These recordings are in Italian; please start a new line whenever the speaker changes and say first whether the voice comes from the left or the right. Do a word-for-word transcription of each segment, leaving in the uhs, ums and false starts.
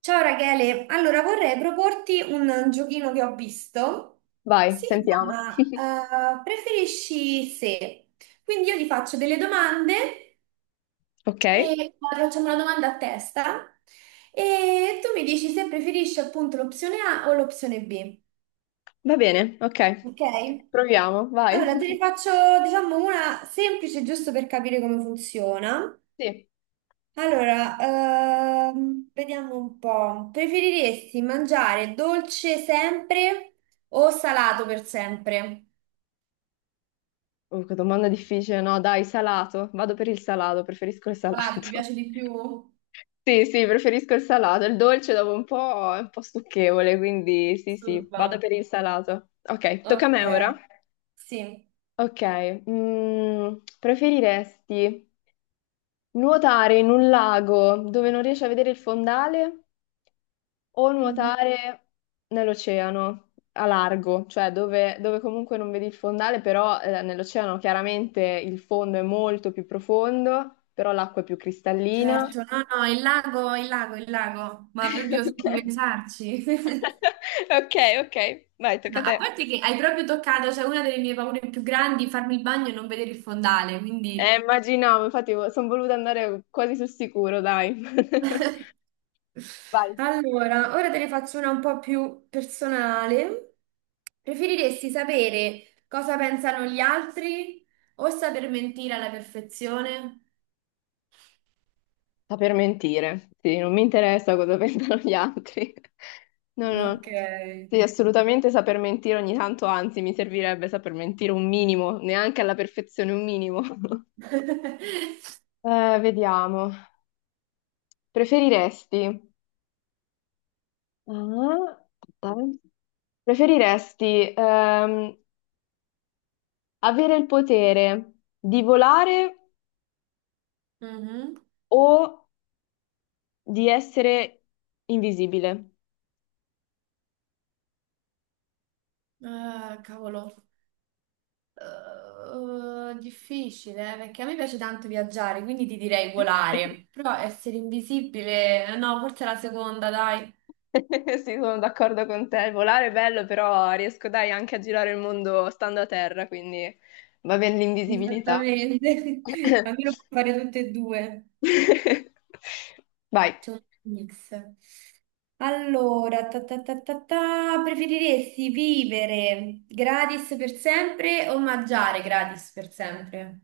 right: Ciao Rachele, allora vorrei proporti un giochino che ho visto.
left: Vai,
right: Si
left: sentiamo.
right: chiama eh, Preferisci se. Quindi io ti faccio delle domande
left: Ok,
right: e poi facciamo una domanda a testa e tu mi dici se preferisci appunto l'opzione A o l'opzione B.
left: va bene, ok,
right: Ok?
left: proviamo, vai.
right: Allora te ne faccio diciamo una semplice giusto per capire come funziona.
left: Sì.
right: Allora, ehm, vediamo un po'. Preferiresti mangiare dolce sempre o salato per sempre?
left: Uh, che domanda difficile, no? Dai, salato. Vado per il salato, preferisco il
right: Salato, ti
left: salato.
right: piace di più?
left: Sì, sì, preferisco il salato. Il dolce dopo un po' è un po' stucchevole, quindi sì, sì, vado
right: Disturba.
left: per il salato. Ok, tocca a
right: Ok,
left: me ora.
right: sì.
left: Ok, mm, preferiresti nuotare in un lago dove non riesci a vedere il fondale o
right: Mhm.
left: nuotare nell'oceano a largo, cioè dove, dove comunque non vedi il fondale, però eh, nell'oceano chiaramente il fondo è molto più profondo, però l'acqua è più cristallina.
right: Certo, no, no, il lago, il lago, il lago, ma proprio senza
left: Ok.
right: pensarci.
left: Ok, ok, vai, tocca
right: No,
left: a
right: a
left: te.
right: parte che hai proprio toccato, cioè una delle mie paure più grandi, farmi il bagno e non vedere il fondale,
left: Eh,
right: quindi.
left: immaginavo, infatti sono voluta andare quasi sul sicuro, dai. Vai.
right: Allora, ora te ne faccio una un po' più personale. Preferiresti sapere cosa pensano gli altri o saper mentire alla perfezione?
left: Saper mentire, sì, non mi interessa cosa pensano gli altri. No, no,
right: Ok.
left: sì, assolutamente saper mentire ogni tanto, anzi, mi servirebbe saper mentire un minimo, neanche alla perfezione un minimo. Eh, vediamo. Preferiresti? Ah, aspetta, eh. Preferiresti ehm, avere il potere di volare
right: Mhm.
left: o di essere invisibile?
right: Ah, cavolo. Eh, difficile, eh, perché a me piace tanto viaggiare, quindi ti direi volare. Però essere invisibile, eh, no, forse la seconda, dai.
left: Sì, sono d'accordo con te. Volare è bello, però riesco dai anche a girare il mondo stando a terra, quindi va bene l'invisibilità.
right: Esattamente, almeno puoi fare tutte e due.
left: Vai.
right: C'è un mix. Allora, ta ta ta ta ta, preferiresti vivere gratis per sempre o mangiare gratis per sempre?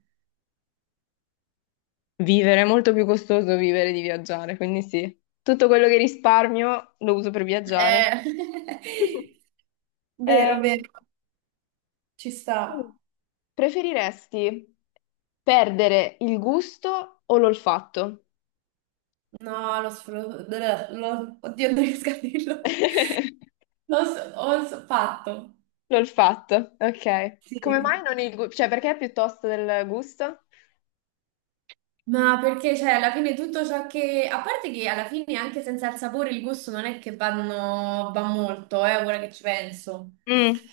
left: Vivere è molto più costoso vivere di viaggiare, quindi sì. Tutto quello che risparmio lo uso per viaggiare.
right: Eh,
left: Eh,
right: vero, vero, ci sta.
left: preferiresti perdere il gusto o l'olfatto?
right: No, lo sfrutto. Oddio, non riesco a dirlo. Lo so, ho fatto.
left: L'ho fatto, ok. Come mai
right: Sì.
left: non il gusto? Cioè, perché piuttosto del gusto?
right: Ma perché, cioè, alla fine tutto ciò che a parte che alla fine anche senza il sapore il gusto non è che vanno... va molto, eh, ora che ci penso.
left: Mm,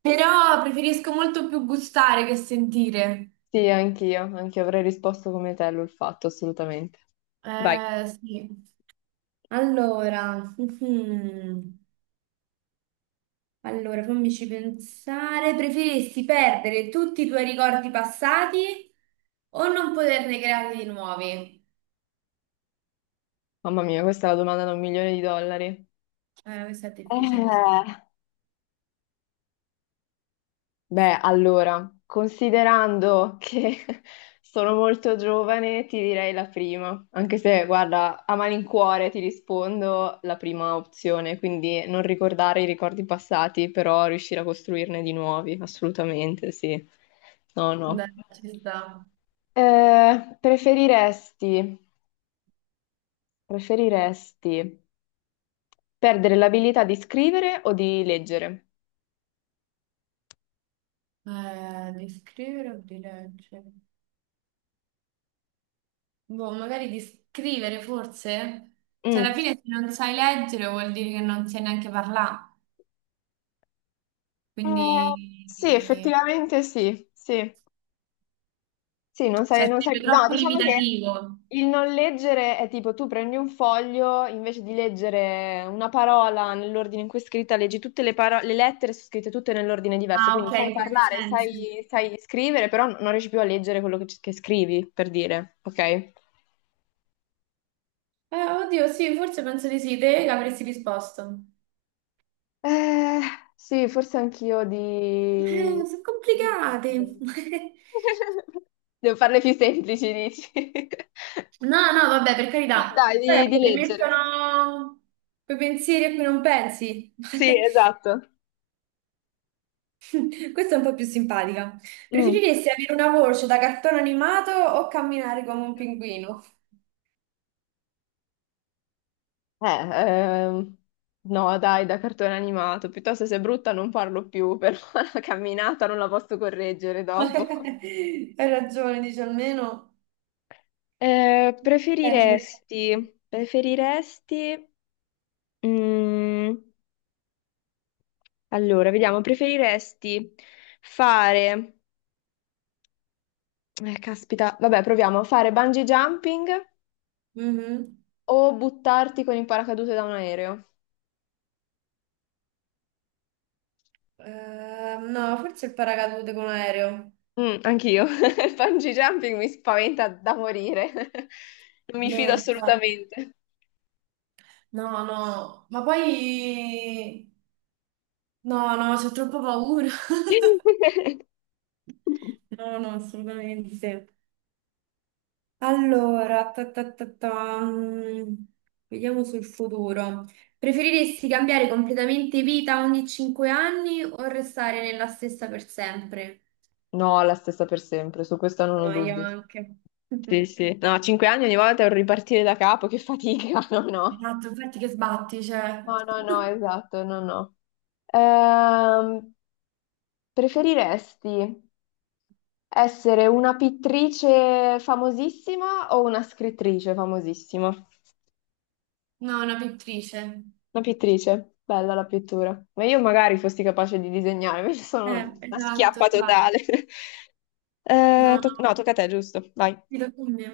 right: Però preferisco molto più gustare che sentire.
left: sì, anch'io, anch'io avrei risposto come te, l'ho fatto, assolutamente. Vai.
right: Eh, sì. Allora, mhm. Allora, fammici pensare. Preferisci perdere tutti i tuoi ricordi passati o non poterne creare di nuovi?
left: Mamma mia, questa è la domanda da un milione di dollari.
right: Eh, questa è difficile.
left: Eh, Beh, allora, considerando che sono molto giovane, ti direi la prima, anche se, guarda, a malincuore ti rispondo la prima opzione, quindi non ricordare i ricordi passati, però riuscire a costruirne di nuovi, assolutamente, sì. No, no.
right: Dai, ci sta.
left: Eh, preferiresti, preferiresti perdere l'abilità di scrivere o di leggere?
right: Eh, di scrivere o di leggere? Boh, magari di scrivere forse? Cioè, alla
left: Mm.
right: fine se non sai leggere vuol dire che non sai neanche parlare,
left: Eh,
right: quindi
left: sì,
right: eh,
left: effettivamente sì, sì. Sì, non sai,
right: cioè,
left: non sai...
right: sarebbe
left: No,
right: troppo
left: diciamo che
right: limitativo.
left: il non leggere è tipo tu prendi un foglio, invece di leggere una parola nell'ordine in cui è scritta, leggi tutte le parole, le lettere sono scritte tutte nell'ordine diverso,
right: Ah, ok,
left: quindi sai
right: in quel
left: parlare,
right: senso.
left: sai, sai scrivere, però non riesci più a leggere quello che, che scrivi, per dire, ok?
right: Eh, oddio, sì, forse penso di sì, te che avresti risposto.
left: Eh, sì, forse anch'io di...
right: Eh, sono
left: di
right: complicati.
left: leggere. Devo farle più semplici, dici?
right: No, no, vabbè, per
left: Sì,
right: carità.
left: dai,
right: Eh,
left: di, di
right: Ti
left: leggere.
right: mettono quei pensieri a cui non pensi.
left: Sì, esatto.
right: Questa è un po' più simpatica.
left: Mm.
right: Preferiresti avere una voce da cartone animato o camminare come un
left: Eh,
right: pinguino?
left: ehm, no, dai, da cartone animato. Piuttosto se è brutta non parlo più, però la camminata non la posso correggere dopo.
right: Hai ragione, dice almeno.
left: Eh,
right: Eh,
left: preferiresti, preferiresti, mm, allora, vediamo, preferiresti fare, eh, caspita, vabbè, proviamo. Fare bungee jumping
right: Mhm.
left: o buttarti con il paracadute da un aereo?
right: Eh, no, forse il paracadute con l'aereo.
left: Mm, anch'io. Il bungee jumping mi spaventa da morire. Non mi
right: No,
left: fido
right: infatti,
left: assolutamente.
right: no, no, ma poi no, no, c'ho troppa paura. No, no, assolutamente. Allora, ta ta ta ta, mm, vediamo sul futuro. Preferiresti cambiare completamente vita ogni cinque anni o restare nella stessa per sempre?
left: No, la stessa per sempre, su questo non ho
right: No, io
left: dubbi.
right: anche.
left: Sì, sì. No, cinque anni ogni volta è un ripartire da capo, che fatica, no, no.
right: Esatto, infatti che sbatti, cioè.
left: No, no, no, esatto, no, no. Ehm, Preferiresti essere una pittrice famosissima o una scrittrice famosissima? Una
right: No, una pittrice.
left: pittrice, bella la pittura. Ma io magari fossi capace di disegnare, invece sono
right: Eh, Esatto,
left: una
right: esatto,
left: schiappa
right: infatti.
left: totale.
right: No,
left: Eh,
right: no,
left: to- no, tocca a te, giusto? Vai.
right: mi tocca a me.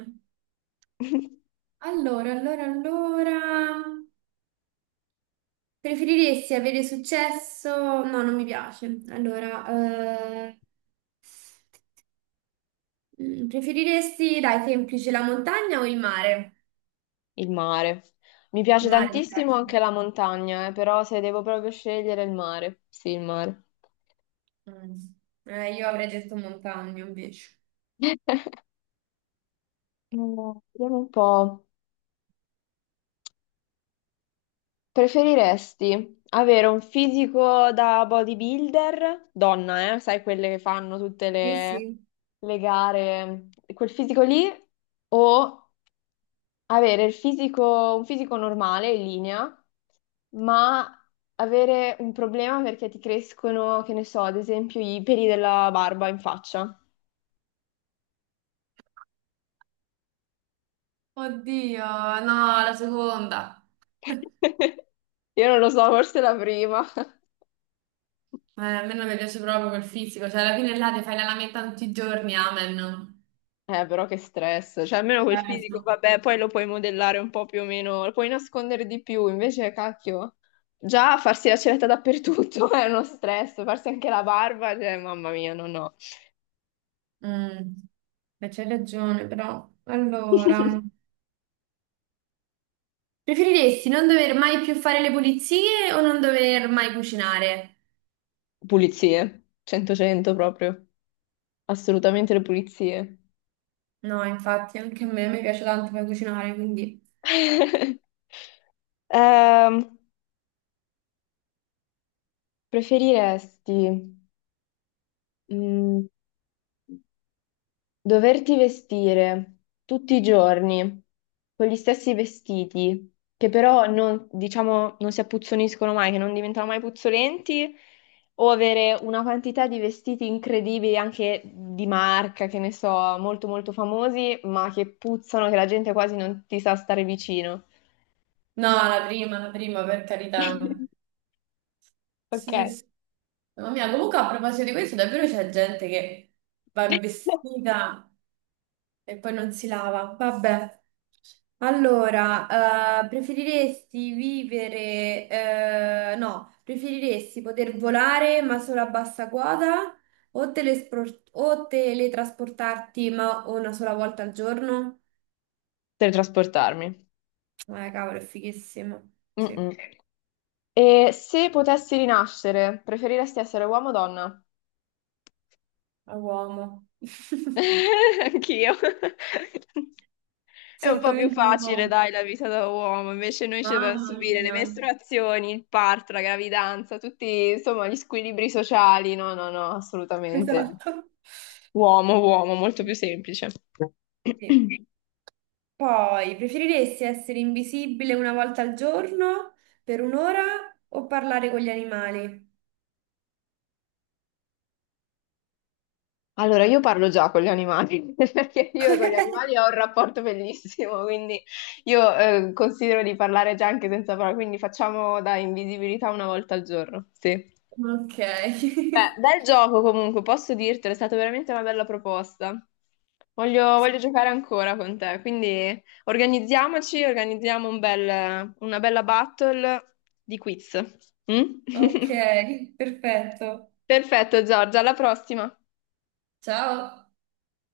right: Allora, allora, allora. Preferiresti avere successo? No, non mi piace. Allora, eh, Mm, preferiresti, dai, semplice, la montagna o il mare?
left: Il mare. Mi piace
right: Il mare mi
left: tantissimo
right: piace.
left: anche la montagna, eh, però se devo proprio scegliere il mare, sì, il mare.
right: Mm. Eh, io avrei detto montagna invece.
left: Eh, vediamo un po'. Preferiresti avere un fisico da bodybuilder, donna, eh, sai quelle che fanno tutte
right: Sì,
left: le,
right: sì.
left: le gare, quel fisico lì, o avere il fisico, un fisico normale in linea, ma avere un problema perché ti crescono, che ne so, ad esempio i peli della barba in faccia.
right: Oddio, no, la seconda.
left: Io non lo so, forse la prima.
right: Eh, a me non mi piace proprio quel fisico, cioè alla fine là ti fai la lametta tutti i giorni, amen.
left: Eh, però che stress. Cioè, almeno quel
right: Eh,
left: fisico,
right: no.
left: vabbè, poi lo puoi modellare un po' più o meno, lo puoi nascondere di più, invece, cacchio. Già farsi la ceretta dappertutto è uno stress, farsi anche la barba, cioè, mamma mia, no, no.
right: Mm. Beh, c'hai ragione, però. Allora, preferiresti non dover mai più fare le pulizie o non dover mai cucinare?
left: Pulizie, cento cento proprio. Assolutamente le pulizie.
right: No, infatti anche a me mi piace tanto per cucinare, quindi.
left: Ehm, Preferiresti mm, doverti vestire tutti i giorni con gli stessi vestiti, che però non, diciamo, non si appuzzoniscono mai, che non diventano mai puzzolenti, o avere una quantità di vestiti incredibili, anche di marca, che ne so, molto molto famosi, ma che puzzano, che la gente quasi non ti sa stare vicino.
right: No, la prima, la prima, per carità.
left: Ok.
right: Sì, sì. Mamma mia, comunque a proposito di questo, davvero c'è gente che va in vestita e poi non si lava. Vabbè. Allora, eh, preferiresti vivere... eh, no, preferiresti poter volare ma solo a bassa quota o, telespor- o teletrasportarti ma una sola volta al giorno?
left: Teletrasportarmi.
right: Eh, cavolo, è fighissimo. Sì.
left: Mm-mm. E se potessi rinascere, preferiresti essere uomo o donna?
right: A uomo.
left: Anch'io. È un po' più
right: Certamente un
left: facile,
right: uomo.
left: dai, la vita da uomo, invece noi ci dobbiamo
right: Mamma
left: subire le
right: mia.
left: mestruazioni, il parto, la gravidanza, tutti, insomma, gli squilibri sociali. No, no, no, assolutamente.
right: Esatto.
left: Uomo, uomo, molto più semplice.
right: Sì. Poi, preferiresti essere invisibile una volta al giorno per un'ora o parlare con gli animali?
left: Allora, io parlo già con gli animali, perché io con gli animali ho un rapporto bellissimo, quindi io eh, considero di parlare già anche senza parole, quindi facciamo da invisibilità una volta al giorno. Sì.
right: Ok.
left: Beh, bel gioco comunque, posso dirtelo, è stata veramente una bella proposta. Voglio, voglio giocare ancora con te, quindi organizziamoci, organizziamo un bel- una bella battle di quiz. Mm?
right: Ok, perfetto.
left: Perfetto, Giorgia, alla prossima.
right: Ciao.